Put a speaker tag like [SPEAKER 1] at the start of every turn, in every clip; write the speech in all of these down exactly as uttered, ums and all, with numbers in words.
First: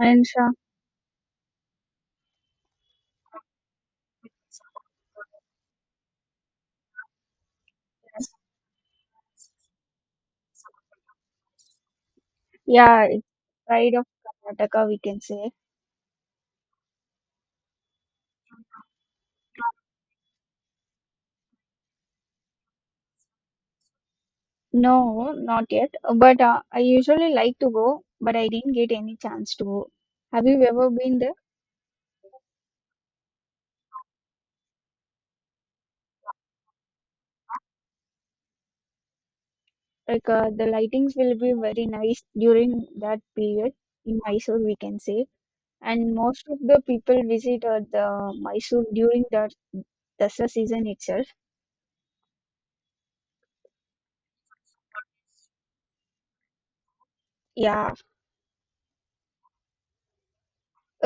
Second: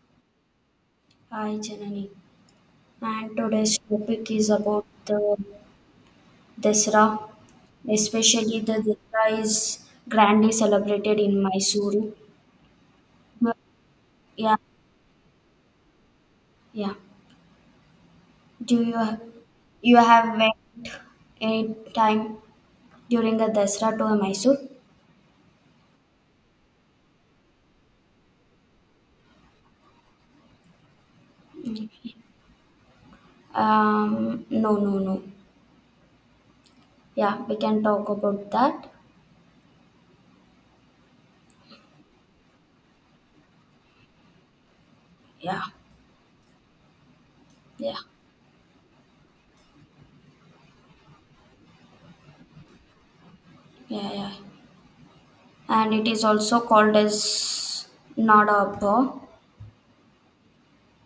[SPEAKER 1] And Sha,
[SPEAKER 2] Hi, Janani. And today's topic is about the Dasra, especially the Dasra is grandly celebrated in Mysuru.
[SPEAKER 1] yeah, it's
[SPEAKER 2] But-
[SPEAKER 1] pride of
[SPEAKER 2] Yeah,
[SPEAKER 1] Karnataka, we can say.
[SPEAKER 2] yeah. Do you you have went any time during the Dasra to Mysore?
[SPEAKER 1] No, not yet. But uh, I usually like to go, but I didn't get any chance to go. Have you ever been there?
[SPEAKER 2] Mm. Um, no, no, no. Yeah, we can talk about that.
[SPEAKER 1] Like uh, the lightings will be very nice during that period in Mysore, we can say.
[SPEAKER 2] Yeah,
[SPEAKER 1] And most of the people visit uh,
[SPEAKER 2] yeah,
[SPEAKER 1] the Mysore during the Dasra season itself.
[SPEAKER 2] yeah, yeah. And it is also called as
[SPEAKER 1] Yeah.
[SPEAKER 2] Nada Abba.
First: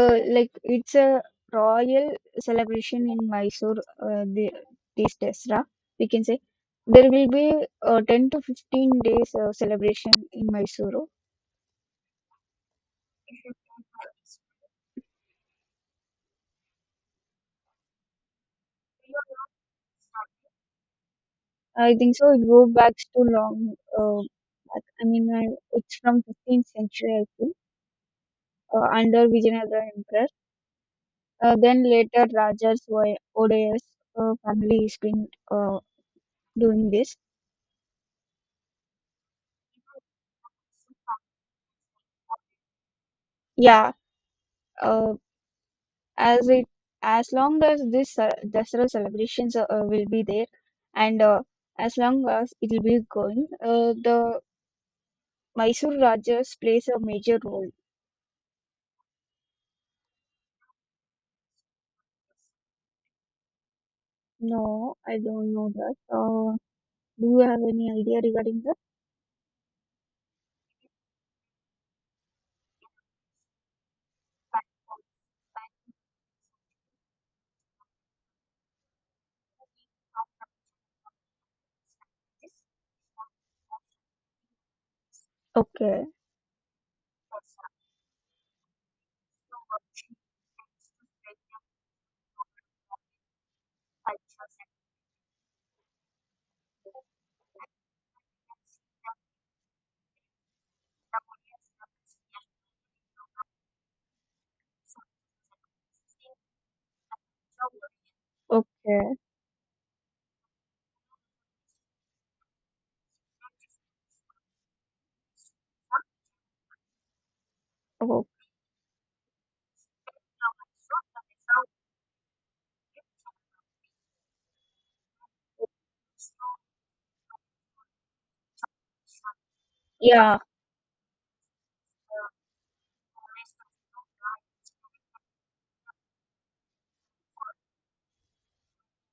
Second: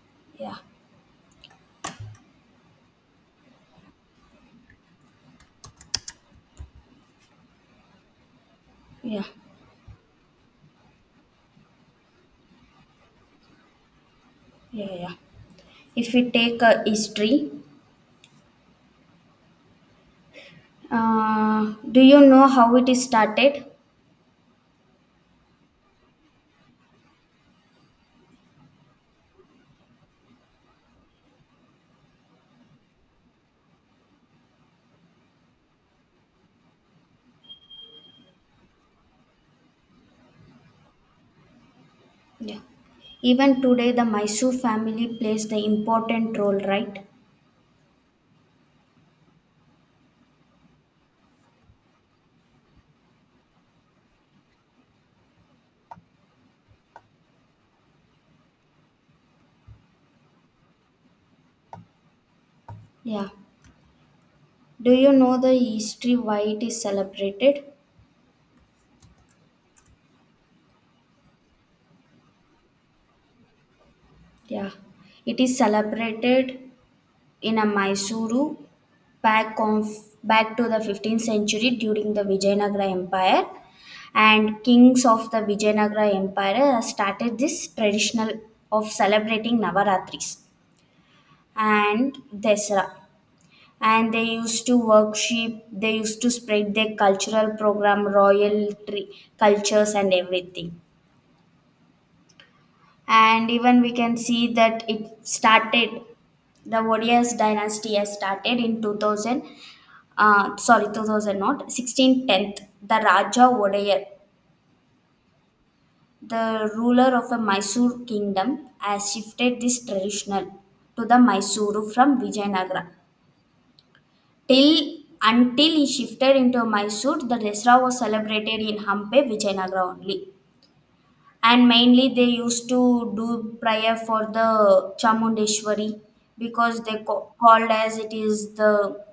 [SPEAKER 1] Uh, like
[SPEAKER 2] Yeah,
[SPEAKER 1] it's a royal celebration in Mysore uh, the, these days, ra, we can say. There will be uh, ten to fifteen
[SPEAKER 2] yeah.
[SPEAKER 1] days uh, celebration in Mysore.
[SPEAKER 2] Yeah, yeah. yeah. If we take a history, uh,
[SPEAKER 1] I
[SPEAKER 2] do
[SPEAKER 1] think
[SPEAKER 2] you
[SPEAKER 1] so. It
[SPEAKER 2] know
[SPEAKER 1] goes
[SPEAKER 2] how it
[SPEAKER 1] back
[SPEAKER 2] is
[SPEAKER 1] to
[SPEAKER 2] started?
[SPEAKER 1] long. Uh, back. I mean, uh, it's from fifteenth century, I think, uh, under Vijayanagara Emperor. Uh, then later, Rajas Odeya's uh, family has been uh, doing this.
[SPEAKER 2] Yeah. Even
[SPEAKER 1] Yeah.
[SPEAKER 2] today, the Mysore
[SPEAKER 1] Uh,
[SPEAKER 2] family plays the important
[SPEAKER 1] As
[SPEAKER 2] role,
[SPEAKER 1] it
[SPEAKER 2] right?
[SPEAKER 1] as long as this uh, Dasara celebrations uh, uh, will be there, and uh, as long as it will be going, uh, the Mysore Rajas plays a major role.
[SPEAKER 2] Yeah. Do
[SPEAKER 1] No,
[SPEAKER 2] you
[SPEAKER 1] I
[SPEAKER 2] know the
[SPEAKER 1] don't know that.
[SPEAKER 2] history why
[SPEAKER 1] Uh,
[SPEAKER 2] it is
[SPEAKER 1] do you have
[SPEAKER 2] celebrated?
[SPEAKER 1] any idea regarding that?
[SPEAKER 2] Yeah. It is celebrated in a Mysuru back of back to the fifteenth century during the Vijayanagara Empire, and kings of the
[SPEAKER 1] Okay,
[SPEAKER 2] Vijayanagara Empire uh, started this traditional of celebrating Navaratris and Desra. And they used to worship, they used to spread their cultural program, royal tree, cultures, and everything. And even we can see that it started, the Odias dynasty has started in
[SPEAKER 1] okay,
[SPEAKER 2] two thousand, uh, sorry, two thousand, not sixteen tenth. The Raja Odayar, the ruler of the Mysore
[SPEAKER 1] oh,
[SPEAKER 2] kingdom, has shifted this traditional to the Mysuru from Vijayanagara. Till Until he shifted into Mysore, the Dasra was celebrated in Hampe, Vijayanagara only.
[SPEAKER 1] yeah,
[SPEAKER 2] And mainly they used to do prayer for the Chamundeshwari because they ca- called as it is the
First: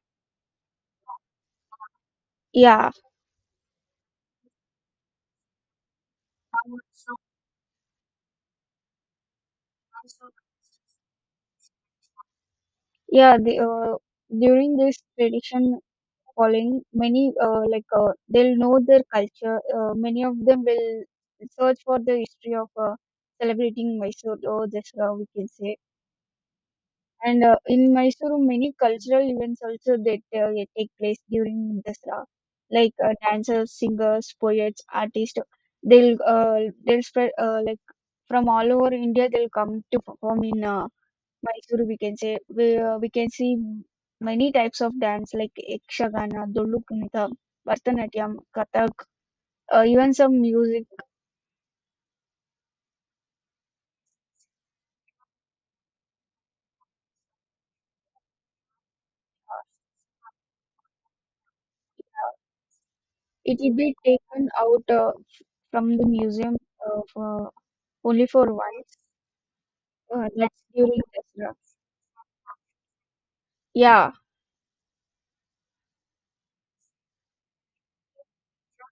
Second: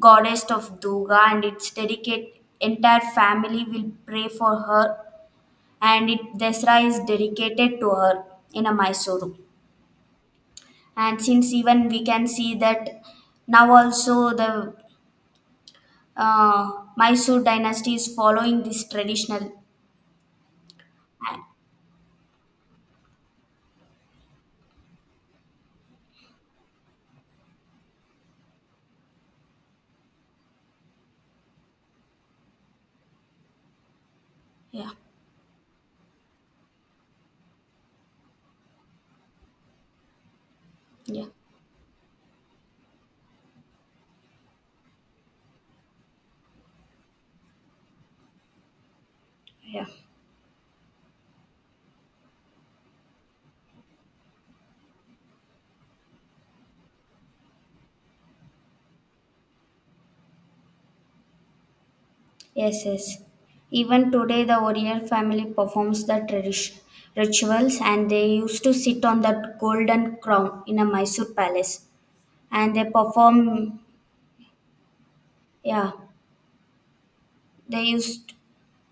[SPEAKER 2] goddess of Durga, and it's dedicate
[SPEAKER 1] yeah.
[SPEAKER 2] entire family will pray for her, and it Dasra is dedicated to her in a Mysore. And since even we can see that
[SPEAKER 1] Yeah, the,
[SPEAKER 2] now
[SPEAKER 1] uh,
[SPEAKER 2] also the
[SPEAKER 1] during this tradition calling,
[SPEAKER 2] uh,
[SPEAKER 1] many
[SPEAKER 2] Mysore
[SPEAKER 1] uh, like
[SPEAKER 2] dynasty
[SPEAKER 1] uh,
[SPEAKER 2] is
[SPEAKER 1] they'll
[SPEAKER 2] following
[SPEAKER 1] know
[SPEAKER 2] this
[SPEAKER 1] their
[SPEAKER 2] traditional.
[SPEAKER 1] culture. Uh, many of them will
[SPEAKER 2] and-
[SPEAKER 1] search for the history of uh, celebrating Mysore or Dasara, we can say. And uh, in Mysore, many cultural events also that uh, they take place during Dasara, like uh, dancers, singers, poets,
[SPEAKER 2] Yeah,
[SPEAKER 1] artists. They'll uh, they'll spread uh, like from all over India. They'll come to perform in uh,
[SPEAKER 2] yeah,
[SPEAKER 1] Mysuru, we can say we, uh, we can see many types of dance like Ekshagana, Doluknitha, Bharatanatyam, Kathak, uh,
[SPEAKER 2] yeah.
[SPEAKER 1] even some music. uh,
[SPEAKER 2] Yes, yes.
[SPEAKER 1] It will be
[SPEAKER 2] Even today,
[SPEAKER 1] taken
[SPEAKER 2] the
[SPEAKER 1] out
[SPEAKER 2] Oriental
[SPEAKER 1] uh,
[SPEAKER 2] family
[SPEAKER 1] from the
[SPEAKER 2] performs the
[SPEAKER 1] museum
[SPEAKER 2] tradition
[SPEAKER 1] uh, for
[SPEAKER 2] rituals, and
[SPEAKER 1] only
[SPEAKER 2] they
[SPEAKER 1] for
[SPEAKER 2] used to
[SPEAKER 1] once.
[SPEAKER 2] sit on that golden
[SPEAKER 1] Uh, that's
[SPEAKER 2] crown in a
[SPEAKER 1] during
[SPEAKER 2] Mysore
[SPEAKER 1] Dasara.
[SPEAKER 2] palace, and they perform.
[SPEAKER 1] Yeah,
[SPEAKER 2] Yeah, they used.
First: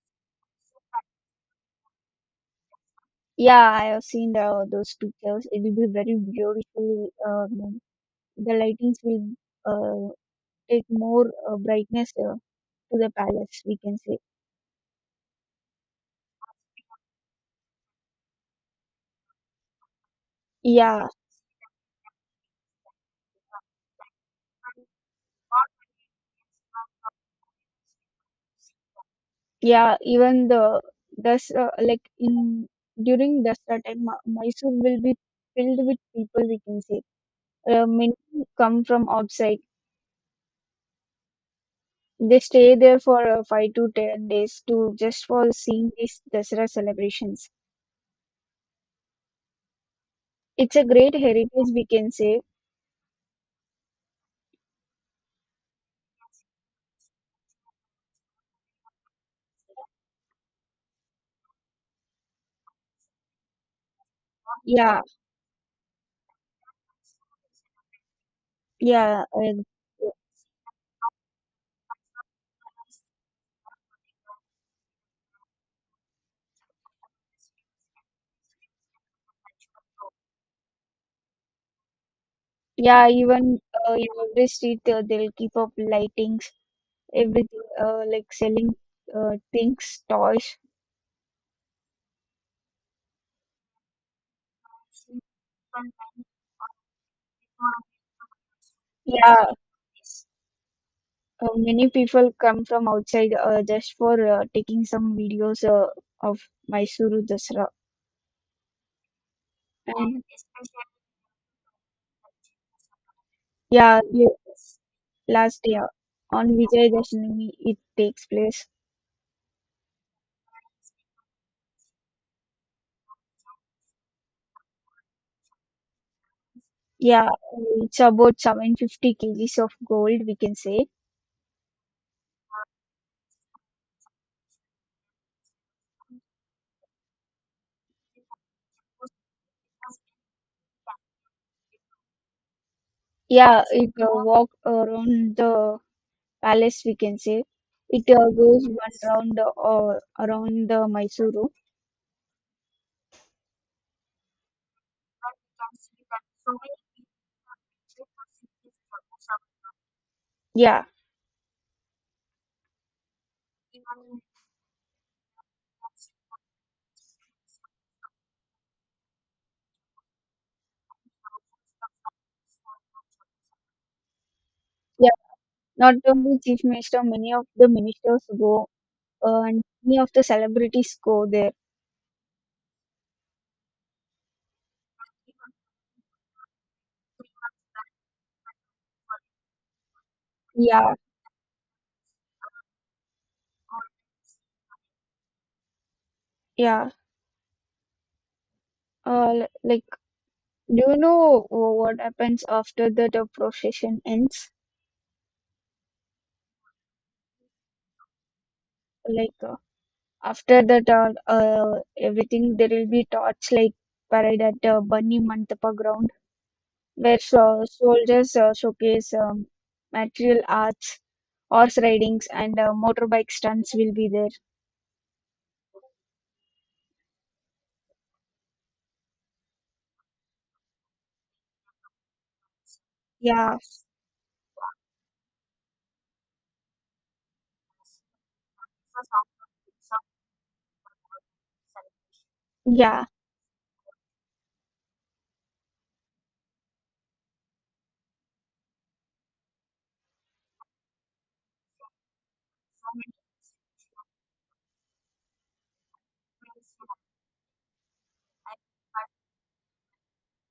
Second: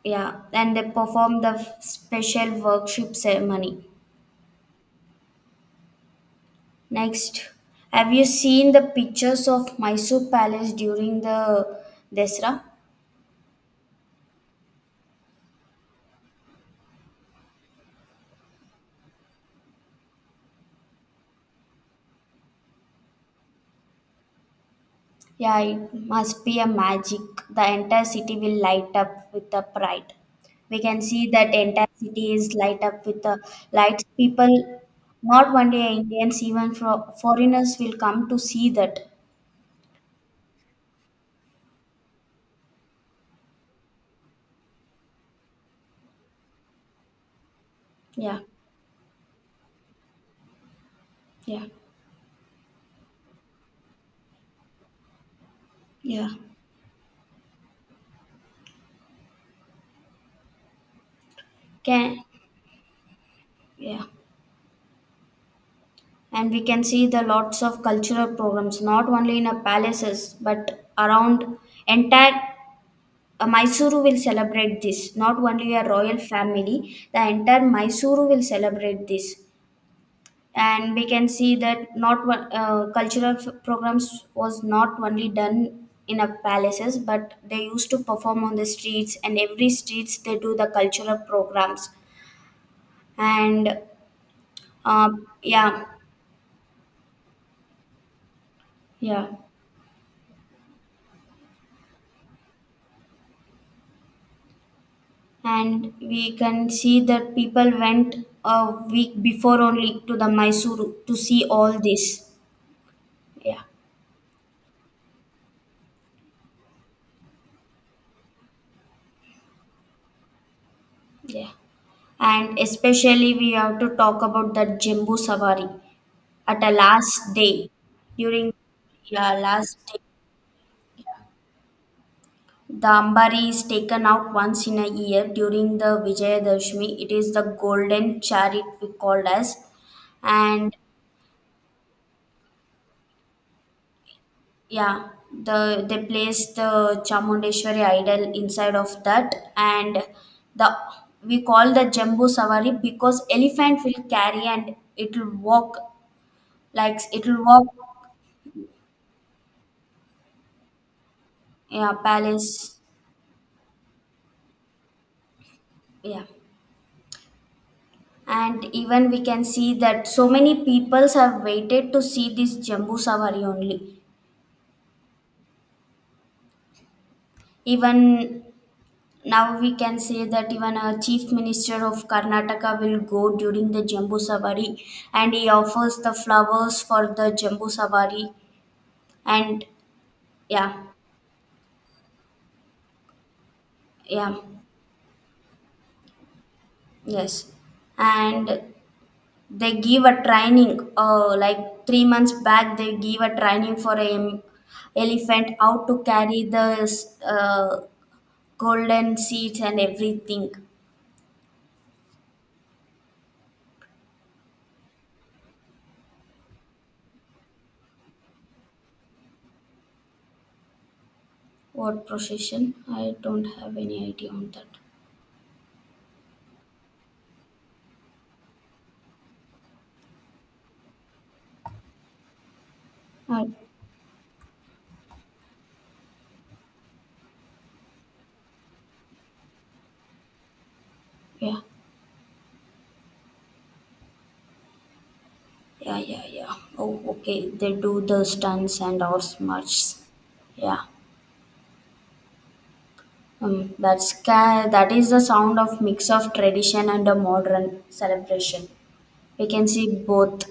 [SPEAKER 2] Yeah, and they perform the special worship
[SPEAKER 1] yeah, I
[SPEAKER 2] ceremony.
[SPEAKER 1] have seen the, those pictures. It will be very beautiful. Uh,
[SPEAKER 2] Next, have you
[SPEAKER 1] the
[SPEAKER 2] seen the
[SPEAKER 1] lightings will
[SPEAKER 2] pictures of
[SPEAKER 1] uh,
[SPEAKER 2] Mysore palace
[SPEAKER 1] take
[SPEAKER 2] during
[SPEAKER 1] more uh,
[SPEAKER 2] the
[SPEAKER 1] brightness uh,
[SPEAKER 2] Desra?
[SPEAKER 1] to the palace. We can say. Yeah.
[SPEAKER 2] Yeah, it must be a magic. The entire city will light up with the
[SPEAKER 1] Yeah,
[SPEAKER 2] pride.
[SPEAKER 1] even the
[SPEAKER 2] We can see
[SPEAKER 1] this
[SPEAKER 2] that
[SPEAKER 1] uh,
[SPEAKER 2] entire
[SPEAKER 1] like
[SPEAKER 2] city is
[SPEAKER 1] in
[SPEAKER 2] light up with the
[SPEAKER 1] during Dasra time,
[SPEAKER 2] lights.
[SPEAKER 1] Ma- Mysore
[SPEAKER 2] People,
[SPEAKER 1] will be
[SPEAKER 2] not
[SPEAKER 1] filled
[SPEAKER 2] only
[SPEAKER 1] with
[SPEAKER 2] Indians,
[SPEAKER 1] people. We
[SPEAKER 2] even
[SPEAKER 1] can say
[SPEAKER 2] for foreigners
[SPEAKER 1] uh,
[SPEAKER 2] will
[SPEAKER 1] many
[SPEAKER 2] come to see
[SPEAKER 1] come
[SPEAKER 2] that.
[SPEAKER 1] from outside. They stay there for uh, five to ten days to just for seeing these Dasra celebrations.
[SPEAKER 2] Yeah,
[SPEAKER 1] It's a great
[SPEAKER 2] yeah,
[SPEAKER 1] heritage, we can say.
[SPEAKER 2] yeah. Can Yeah.
[SPEAKER 1] Yeah,
[SPEAKER 2] And we can see the lots of cultural programs, not
[SPEAKER 1] yeah,
[SPEAKER 2] only in a
[SPEAKER 1] uh,
[SPEAKER 2] palaces, but around entire uh, Mysuru will celebrate this. Not only a royal family, the entire Mysuru will celebrate this. And we can see that not one uh,
[SPEAKER 1] yeah.
[SPEAKER 2] cultural f-
[SPEAKER 1] Even uh, in
[SPEAKER 2] programs
[SPEAKER 1] every
[SPEAKER 2] was
[SPEAKER 1] street,
[SPEAKER 2] not
[SPEAKER 1] uh,
[SPEAKER 2] only
[SPEAKER 1] they'll keep up
[SPEAKER 2] done in a
[SPEAKER 1] lightings,
[SPEAKER 2] palaces, but
[SPEAKER 1] everything,
[SPEAKER 2] they used to
[SPEAKER 1] uh, like
[SPEAKER 2] perform on the
[SPEAKER 1] selling
[SPEAKER 2] streets,
[SPEAKER 1] uh,
[SPEAKER 2] and every
[SPEAKER 1] things,
[SPEAKER 2] streets they do
[SPEAKER 1] toys.
[SPEAKER 2] the cultural programs. And um, yeah, yeah,
[SPEAKER 1] Yeah, uh, many people come from outside uh, just for uh, taking some videos uh,
[SPEAKER 2] and we
[SPEAKER 1] of
[SPEAKER 2] can see
[SPEAKER 1] Mysuru
[SPEAKER 2] that
[SPEAKER 1] Dasara.
[SPEAKER 2] people went a week before only to
[SPEAKER 1] And
[SPEAKER 2] the Mysore to see all this. Yeah,
[SPEAKER 1] yeah, ye- last year on Vijay Dashami it takes place.
[SPEAKER 2] yeah. And especially we have to talk about the Jembu Savari. At a last
[SPEAKER 1] Yeah,
[SPEAKER 2] day,
[SPEAKER 1] it's about
[SPEAKER 2] during
[SPEAKER 1] seven hundred fifty
[SPEAKER 2] yeah,
[SPEAKER 1] kgs of
[SPEAKER 2] last day,
[SPEAKER 1] gold, we can say.
[SPEAKER 2] the ambari is taken out once in a year during the Vijayadashmi. It is the golden chariot we called as, and
[SPEAKER 1] Yeah, it uh, walk
[SPEAKER 2] yeah,
[SPEAKER 1] around the
[SPEAKER 2] the they place the
[SPEAKER 1] palace, we can say.
[SPEAKER 2] Chamundeshwari
[SPEAKER 1] It
[SPEAKER 2] idol
[SPEAKER 1] uh, goes
[SPEAKER 2] inside
[SPEAKER 1] one
[SPEAKER 2] of that,
[SPEAKER 1] round uh,
[SPEAKER 2] and
[SPEAKER 1] around
[SPEAKER 2] the
[SPEAKER 1] the
[SPEAKER 2] we
[SPEAKER 1] Mysuru.
[SPEAKER 2] call the Jambu Savari because elephant will carry and it will walk, like it will walk,
[SPEAKER 1] Yeah.
[SPEAKER 2] yeah, palace. Yeah. And even we can see that so many peoples have waited to see this Jambu Savari only.
[SPEAKER 1] Not only chief minister, many of the ministers
[SPEAKER 2] Even
[SPEAKER 1] go, uh,
[SPEAKER 2] now
[SPEAKER 1] and
[SPEAKER 2] we can
[SPEAKER 1] many of the
[SPEAKER 2] say that even a
[SPEAKER 1] celebrities go
[SPEAKER 2] chief
[SPEAKER 1] there.
[SPEAKER 2] minister of Karnataka will go during the Jambu Savari, and he offers the flowers for the Jambu Savari. And yeah,
[SPEAKER 1] Yeah,
[SPEAKER 2] yeah,
[SPEAKER 1] yeah.
[SPEAKER 2] yes. And
[SPEAKER 1] Uh, li-
[SPEAKER 2] they
[SPEAKER 1] like,
[SPEAKER 2] give a
[SPEAKER 1] do
[SPEAKER 2] training
[SPEAKER 1] you
[SPEAKER 2] uh,
[SPEAKER 1] know
[SPEAKER 2] like
[SPEAKER 1] wh- what
[SPEAKER 2] three months
[SPEAKER 1] happens
[SPEAKER 2] back.
[SPEAKER 1] after
[SPEAKER 2] They
[SPEAKER 1] that
[SPEAKER 2] give
[SPEAKER 1] uh,
[SPEAKER 2] a training for
[SPEAKER 1] procession
[SPEAKER 2] a
[SPEAKER 1] ends?
[SPEAKER 2] elephant how to carry the uh, golden
[SPEAKER 1] Like, uh,
[SPEAKER 2] seats and everything.
[SPEAKER 1] after that, uh, uh, everything there will be torch like parade at uh, Bunny Mantapa ground, where so- soldiers uh, showcase um, material arts, horse
[SPEAKER 2] What
[SPEAKER 1] ridings, and uh,
[SPEAKER 2] procession? I
[SPEAKER 1] motorbike
[SPEAKER 2] don't
[SPEAKER 1] stunts
[SPEAKER 2] have
[SPEAKER 1] will be
[SPEAKER 2] any
[SPEAKER 1] there.
[SPEAKER 2] idea on that. Uh,
[SPEAKER 1] Yeah,
[SPEAKER 2] yeah,
[SPEAKER 1] yeah.
[SPEAKER 2] yeah, yeah, yeah. Oh, okay. They do the stunts and all much. Yeah. Um, that's ca- that is the sound of mix of tradition and a modern celebration. We can see both,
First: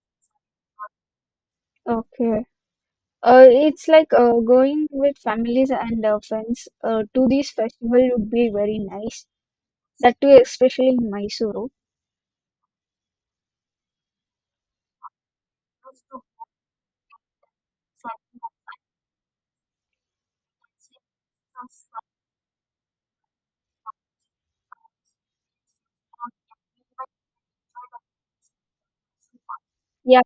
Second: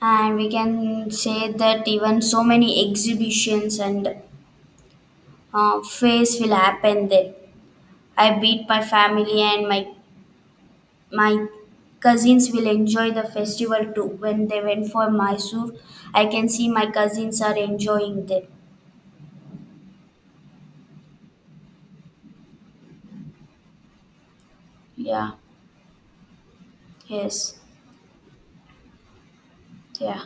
[SPEAKER 2] and we can say that even
[SPEAKER 1] Okay.
[SPEAKER 2] so many
[SPEAKER 1] Uh,
[SPEAKER 2] exhibitions
[SPEAKER 1] it's like
[SPEAKER 2] and
[SPEAKER 1] uh, going with families
[SPEAKER 2] uh,
[SPEAKER 1] and uh,
[SPEAKER 2] fairs will
[SPEAKER 1] friends uh,
[SPEAKER 2] happen
[SPEAKER 1] to
[SPEAKER 2] there.
[SPEAKER 1] this festival would
[SPEAKER 2] I
[SPEAKER 1] be
[SPEAKER 2] beat
[SPEAKER 1] very
[SPEAKER 2] my
[SPEAKER 1] nice.
[SPEAKER 2] family and my
[SPEAKER 1] That too, especially in
[SPEAKER 2] My
[SPEAKER 1] Mysuru.
[SPEAKER 2] cousins will enjoy the festival too. When they went for Mysore, I can see my cousins are enjoying them. Yeah, yes,
[SPEAKER 1] Yeah,
[SPEAKER 2] yeah.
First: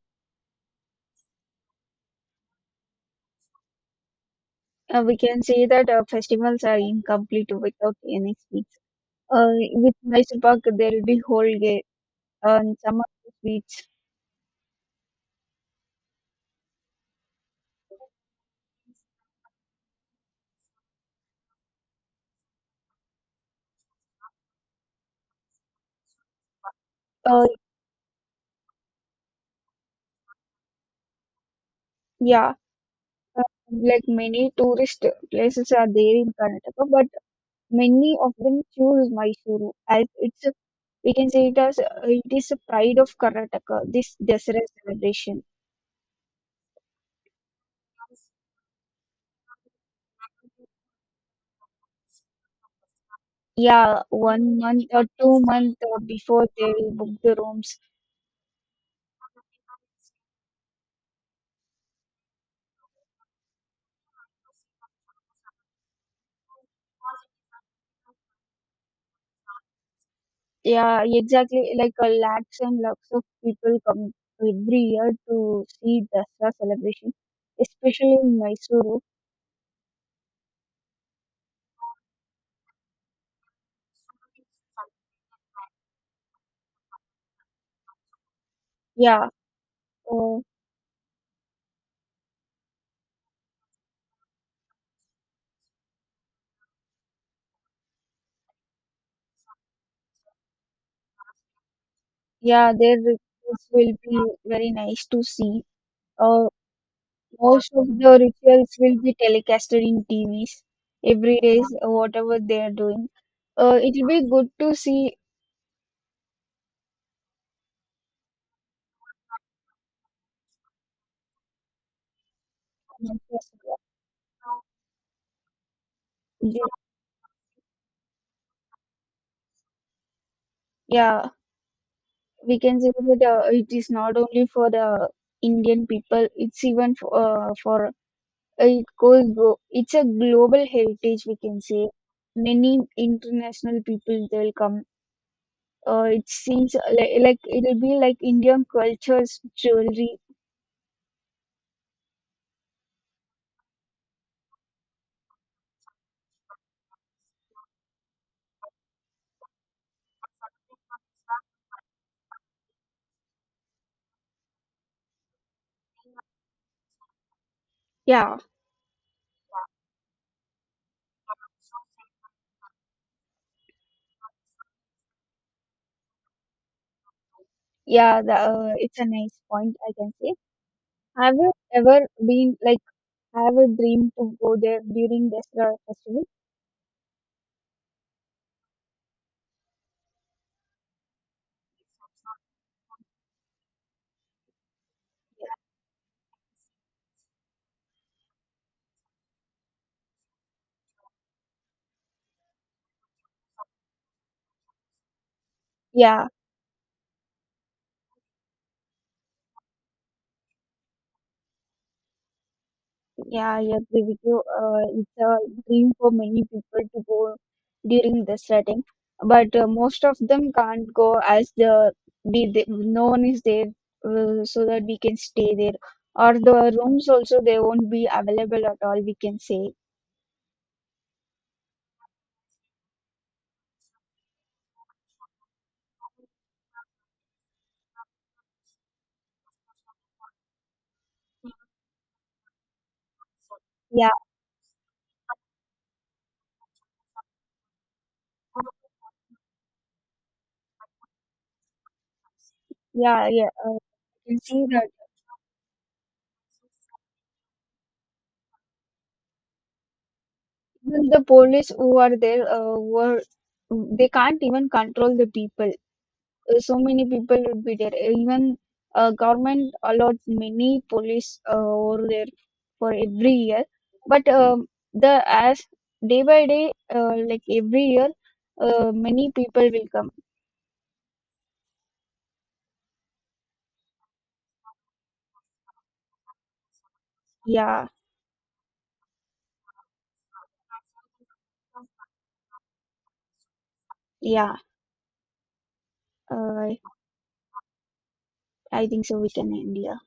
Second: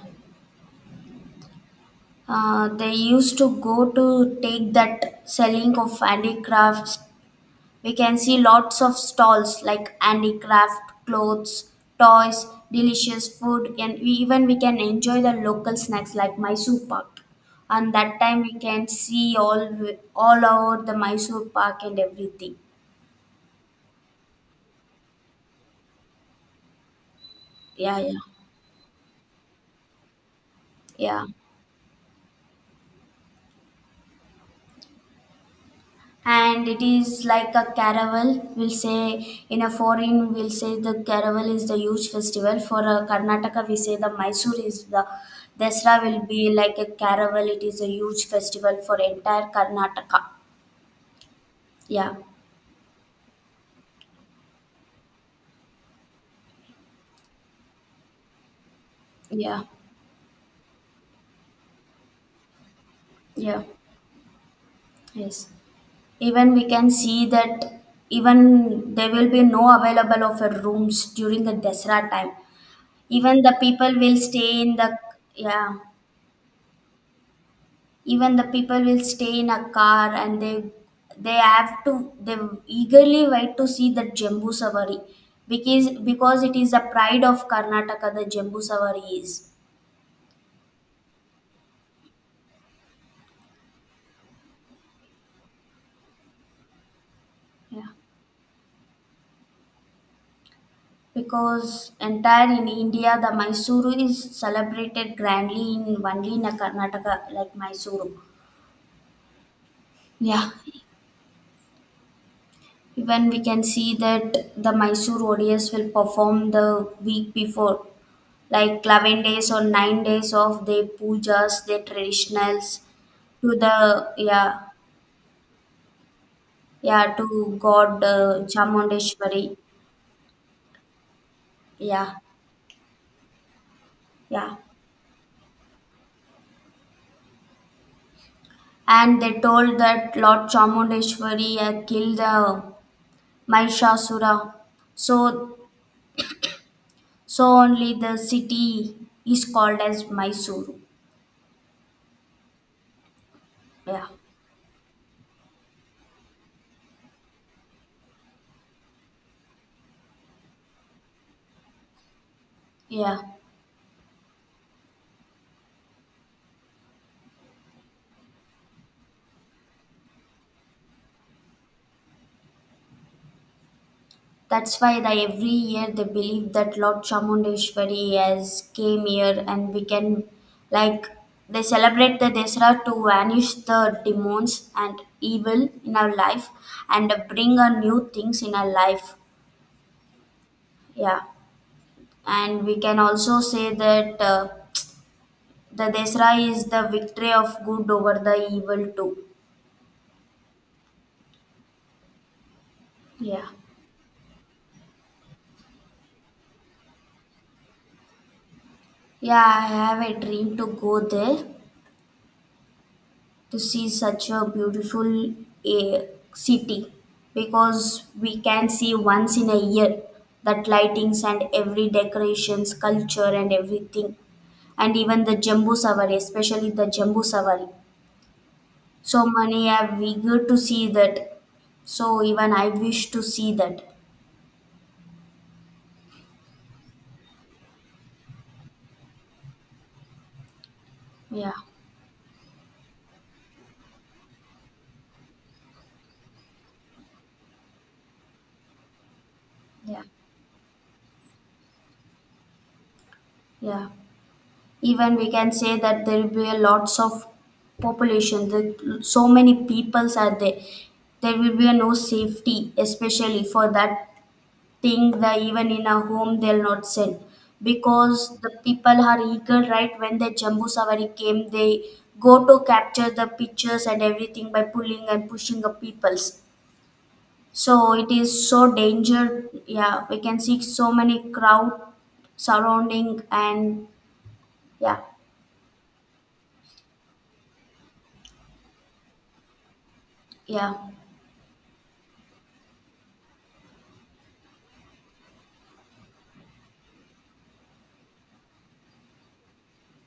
[SPEAKER 2] Uh, they used to go to take
[SPEAKER 1] uh, we
[SPEAKER 2] that
[SPEAKER 1] can say
[SPEAKER 2] selling
[SPEAKER 1] that
[SPEAKER 2] of
[SPEAKER 1] uh, festivals are
[SPEAKER 2] handicrafts.
[SPEAKER 1] incomplete
[SPEAKER 2] We
[SPEAKER 1] without
[SPEAKER 2] can
[SPEAKER 1] any
[SPEAKER 2] see
[SPEAKER 1] sweets.
[SPEAKER 2] lots of
[SPEAKER 1] Uh,
[SPEAKER 2] stalls
[SPEAKER 1] with
[SPEAKER 2] like
[SPEAKER 1] Mysore Pak, there will
[SPEAKER 2] handicraft,
[SPEAKER 1] be whole
[SPEAKER 2] clothes,
[SPEAKER 1] gate
[SPEAKER 2] toys,
[SPEAKER 1] and some of
[SPEAKER 2] delicious
[SPEAKER 1] the
[SPEAKER 2] food,
[SPEAKER 1] sweets.
[SPEAKER 2] and we, even we can enjoy the local snacks like Mysore Pak. And that time we can see all all over the Mysore Park and everything.
[SPEAKER 1] Uh,
[SPEAKER 2] Yeah, yeah, yeah.
[SPEAKER 1] yeah, uh, like many tourist places are there in
[SPEAKER 2] And it
[SPEAKER 1] Karnataka, but
[SPEAKER 2] is like a
[SPEAKER 1] many
[SPEAKER 2] caravel,
[SPEAKER 1] of them
[SPEAKER 2] we'll say,
[SPEAKER 1] choose
[SPEAKER 2] in a
[SPEAKER 1] Mysuru as
[SPEAKER 2] foreign
[SPEAKER 1] it's a-
[SPEAKER 2] we'll say the
[SPEAKER 1] we can say
[SPEAKER 2] caravel
[SPEAKER 1] it
[SPEAKER 2] is the
[SPEAKER 1] as uh,
[SPEAKER 2] huge
[SPEAKER 1] it is a
[SPEAKER 2] festival for uh,
[SPEAKER 1] pride of
[SPEAKER 2] Karnataka. We
[SPEAKER 1] Karnataka.
[SPEAKER 2] say the
[SPEAKER 1] This
[SPEAKER 2] Mysore
[SPEAKER 1] Dasara
[SPEAKER 2] is the
[SPEAKER 1] celebration.
[SPEAKER 2] Desra will be like a caravel. It is a huge festival for entire Karnataka. Yeah,
[SPEAKER 1] Yeah, one month or two month uh, before they will book the rooms.
[SPEAKER 2] yeah, yeah, yes. Even we can see that even there will be no available of uh, rooms
[SPEAKER 1] Yeah,
[SPEAKER 2] during the
[SPEAKER 1] exactly. Like
[SPEAKER 2] Desra
[SPEAKER 1] uh,
[SPEAKER 2] time.
[SPEAKER 1] lakhs and lakhs of
[SPEAKER 2] Even the
[SPEAKER 1] people
[SPEAKER 2] people
[SPEAKER 1] come
[SPEAKER 2] will stay in
[SPEAKER 1] every
[SPEAKER 2] the
[SPEAKER 1] year to
[SPEAKER 2] Yeah,
[SPEAKER 1] see Dasara celebration, especially
[SPEAKER 2] even
[SPEAKER 1] in
[SPEAKER 2] the people will
[SPEAKER 1] Mysuru.
[SPEAKER 2] stay in a car, and they they have to they eagerly wait to see the Jambu Savari, because because it is the pride of Karnataka, the Jambu Savari
[SPEAKER 1] Yeah,
[SPEAKER 2] is,
[SPEAKER 1] uh,
[SPEAKER 2] yeah, because entire in
[SPEAKER 1] yeah, their
[SPEAKER 2] India the
[SPEAKER 1] rituals will
[SPEAKER 2] Mysuru
[SPEAKER 1] be
[SPEAKER 2] is
[SPEAKER 1] very nice
[SPEAKER 2] celebrated
[SPEAKER 1] to see.
[SPEAKER 2] grandly in only in
[SPEAKER 1] Uh,
[SPEAKER 2] Karnataka, like
[SPEAKER 1] Most of the
[SPEAKER 2] Mysuru.
[SPEAKER 1] rituals will be telecasted in
[SPEAKER 2] Yeah,
[SPEAKER 1] T Vs every day, whatever they are doing.
[SPEAKER 2] even we can
[SPEAKER 1] Uh, it
[SPEAKER 2] see
[SPEAKER 1] will be
[SPEAKER 2] that
[SPEAKER 1] good
[SPEAKER 2] the
[SPEAKER 1] to see.
[SPEAKER 2] Mysuru O D S will perform the week before, like eleven days or nine days of their pujas, their traditionals to the, yeah, yeah, to God uh, Chamundeshwari.
[SPEAKER 1] Yeah,
[SPEAKER 2] Yeah,
[SPEAKER 1] we can say that uh, it is not only
[SPEAKER 2] yeah.
[SPEAKER 1] for the Indian people, it's even for, uh, for uh, it
[SPEAKER 2] And
[SPEAKER 1] goes,
[SPEAKER 2] they
[SPEAKER 1] go-
[SPEAKER 2] told
[SPEAKER 1] it's a
[SPEAKER 2] that Lord
[SPEAKER 1] global heritage, we
[SPEAKER 2] Chamundeshwari
[SPEAKER 1] can
[SPEAKER 2] had
[SPEAKER 1] say.
[SPEAKER 2] killed the
[SPEAKER 1] Many international people they'll
[SPEAKER 2] Mahishasura.
[SPEAKER 1] come.
[SPEAKER 2] So,
[SPEAKER 1] Uh, it seems uh, like, like
[SPEAKER 2] so
[SPEAKER 1] it'll
[SPEAKER 2] only
[SPEAKER 1] be like
[SPEAKER 2] the
[SPEAKER 1] Indian
[SPEAKER 2] city
[SPEAKER 1] cultures,
[SPEAKER 2] is called as
[SPEAKER 1] jewelry.
[SPEAKER 2] Mysuru. Yeah, yeah.
[SPEAKER 1] Yeah,
[SPEAKER 2] That's why they, every year they believe that Lord Chamundeshwari
[SPEAKER 1] yeah, the,
[SPEAKER 2] has
[SPEAKER 1] uh, it's a
[SPEAKER 2] came
[SPEAKER 1] nice
[SPEAKER 2] here, and
[SPEAKER 1] point,
[SPEAKER 2] we
[SPEAKER 1] I can
[SPEAKER 2] can
[SPEAKER 1] say.
[SPEAKER 2] like
[SPEAKER 1] Have you
[SPEAKER 2] they
[SPEAKER 1] ever
[SPEAKER 2] celebrate the
[SPEAKER 1] been like,
[SPEAKER 2] Desra to vanish
[SPEAKER 1] have a
[SPEAKER 2] the
[SPEAKER 1] dream to go
[SPEAKER 2] demons
[SPEAKER 1] there
[SPEAKER 2] and
[SPEAKER 1] during this
[SPEAKER 2] evil
[SPEAKER 1] uh,
[SPEAKER 2] in our
[SPEAKER 1] festival?
[SPEAKER 2] life, and bring a new things in our life. Yeah. And we can also say that uh, the Desra is the victory of good over the evil too. Yeah.
[SPEAKER 1] Yeah.
[SPEAKER 2] Yeah, I have a dream to go there
[SPEAKER 1] Yeah,
[SPEAKER 2] to
[SPEAKER 1] I
[SPEAKER 2] see
[SPEAKER 1] agree with
[SPEAKER 2] such
[SPEAKER 1] you.
[SPEAKER 2] a
[SPEAKER 1] Uh,
[SPEAKER 2] beautiful
[SPEAKER 1] it's a dream
[SPEAKER 2] eh,
[SPEAKER 1] for many people
[SPEAKER 2] city,
[SPEAKER 1] to go
[SPEAKER 2] because
[SPEAKER 1] during
[SPEAKER 2] we
[SPEAKER 1] this
[SPEAKER 2] can
[SPEAKER 1] setting,
[SPEAKER 2] see once in
[SPEAKER 1] but
[SPEAKER 2] a
[SPEAKER 1] uh,
[SPEAKER 2] year
[SPEAKER 1] most of them
[SPEAKER 2] that
[SPEAKER 1] can't go
[SPEAKER 2] lightings and
[SPEAKER 1] as
[SPEAKER 2] every
[SPEAKER 1] the be the,
[SPEAKER 2] decorations
[SPEAKER 1] no one
[SPEAKER 2] culture
[SPEAKER 1] is
[SPEAKER 2] and
[SPEAKER 1] there
[SPEAKER 2] everything,
[SPEAKER 1] uh, so that
[SPEAKER 2] and
[SPEAKER 1] we can
[SPEAKER 2] even the
[SPEAKER 1] stay there.
[SPEAKER 2] Jambu Savari,
[SPEAKER 1] Or
[SPEAKER 2] especially
[SPEAKER 1] the
[SPEAKER 2] the
[SPEAKER 1] rooms
[SPEAKER 2] Jambu
[SPEAKER 1] also they
[SPEAKER 2] Savari,
[SPEAKER 1] won't be available at all. We
[SPEAKER 2] so
[SPEAKER 1] can
[SPEAKER 2] many
[SPEAKER 1] say
[SPEAKER 2] have we good to see that, so even I wish to see that. Yeah,
[SPEAKER 1] yeah,
[SPEAKER 2] yeah,
[SPEAKER 1] yeah, yeah. Uh,
[SPEAKER 2] yeah.
[SPEAKER 1] we can see that
[SPEAKER 2] Even we can say that there will be a lots of population, the, so many peoples are there,
[SPEAKER 1] even the
[SPEAKER 2] there will be
[SPEAKER 1] police
[SPEAKER 2] a no
[SPEAKER 1] who are there
[SPEAKER 2] safety,
[SPEAKER 1] uh, were
[SPEAKER 2] especially for that
[SPEAKER 1] they can't even
[SPEAKER 2] thing,
[SPEAKER 1] control the
[SPEAKER 2] that
[SPEAKER 1] people.
[SPEAKER 2] even in a home
[SPEAKER 1] Uh,
[SPEAKER 2] they'll
[SPEAKER 1] so
[SPEAKER 2] not
[SPEAKER 1] many
[SPEAKER 2] sell,
[SPEAKER 1] people would be there.
[SPEAKER 2] because
[SPEAKER 1] Even
[SPEAKER 2] the people
[SPEAKER 1] uh,
[SPEAKER 2] are eager,
[SPEAKER 1] government
[SPEAKER 2] right, when
[SPEAKER 1] allots
[SPEAKER 2] the Jambu
[SPEAKER 1] many
[SPEAKER 2] Savari
[SPEAKER 1] police
[SPEAKER 2] came,
[SPEAKER 1] uh,
[SPEAKER 2] they
[SPEAKER 1] over there
[SPEAKER 2] go to
[SPEAKER 1] for
[SPEAKER 2] capture the
[SPEAKER 1] every year.
[SPEAKER 2] pictures and
[SPEAKER 1] But
[SPEAKER 2] everything by
[SPEAKER 1] um,
[SPEAKER 2] pulling
[SPEAKER 1] the
[SPEAKER 2] and pushing
[SPEAKER 1] as
[SPEAKER 2] the
[SPEAKER 1] day
[SPEAKER 2] peoples.
[SPEAKER 1] by day, uh, like
[SPEAKER 2] So
[SPEAKER 1] every year,
[SPEAKER 2] it is so
[SPEAKER 1] uh,
[SPEAKER 2] danger,
[SPEAKER 1] many people will
[SPEAKER 2] yeah,
[SPEAKER 1] come.
[SPEAKER 2] we can see so many crowd surrounding. And yeah,
[SPEAKER 1] Yeah,
[SPEAKER 2] yeah,
[SPEAKER 1] yeah. Uh, I think so. We can end here.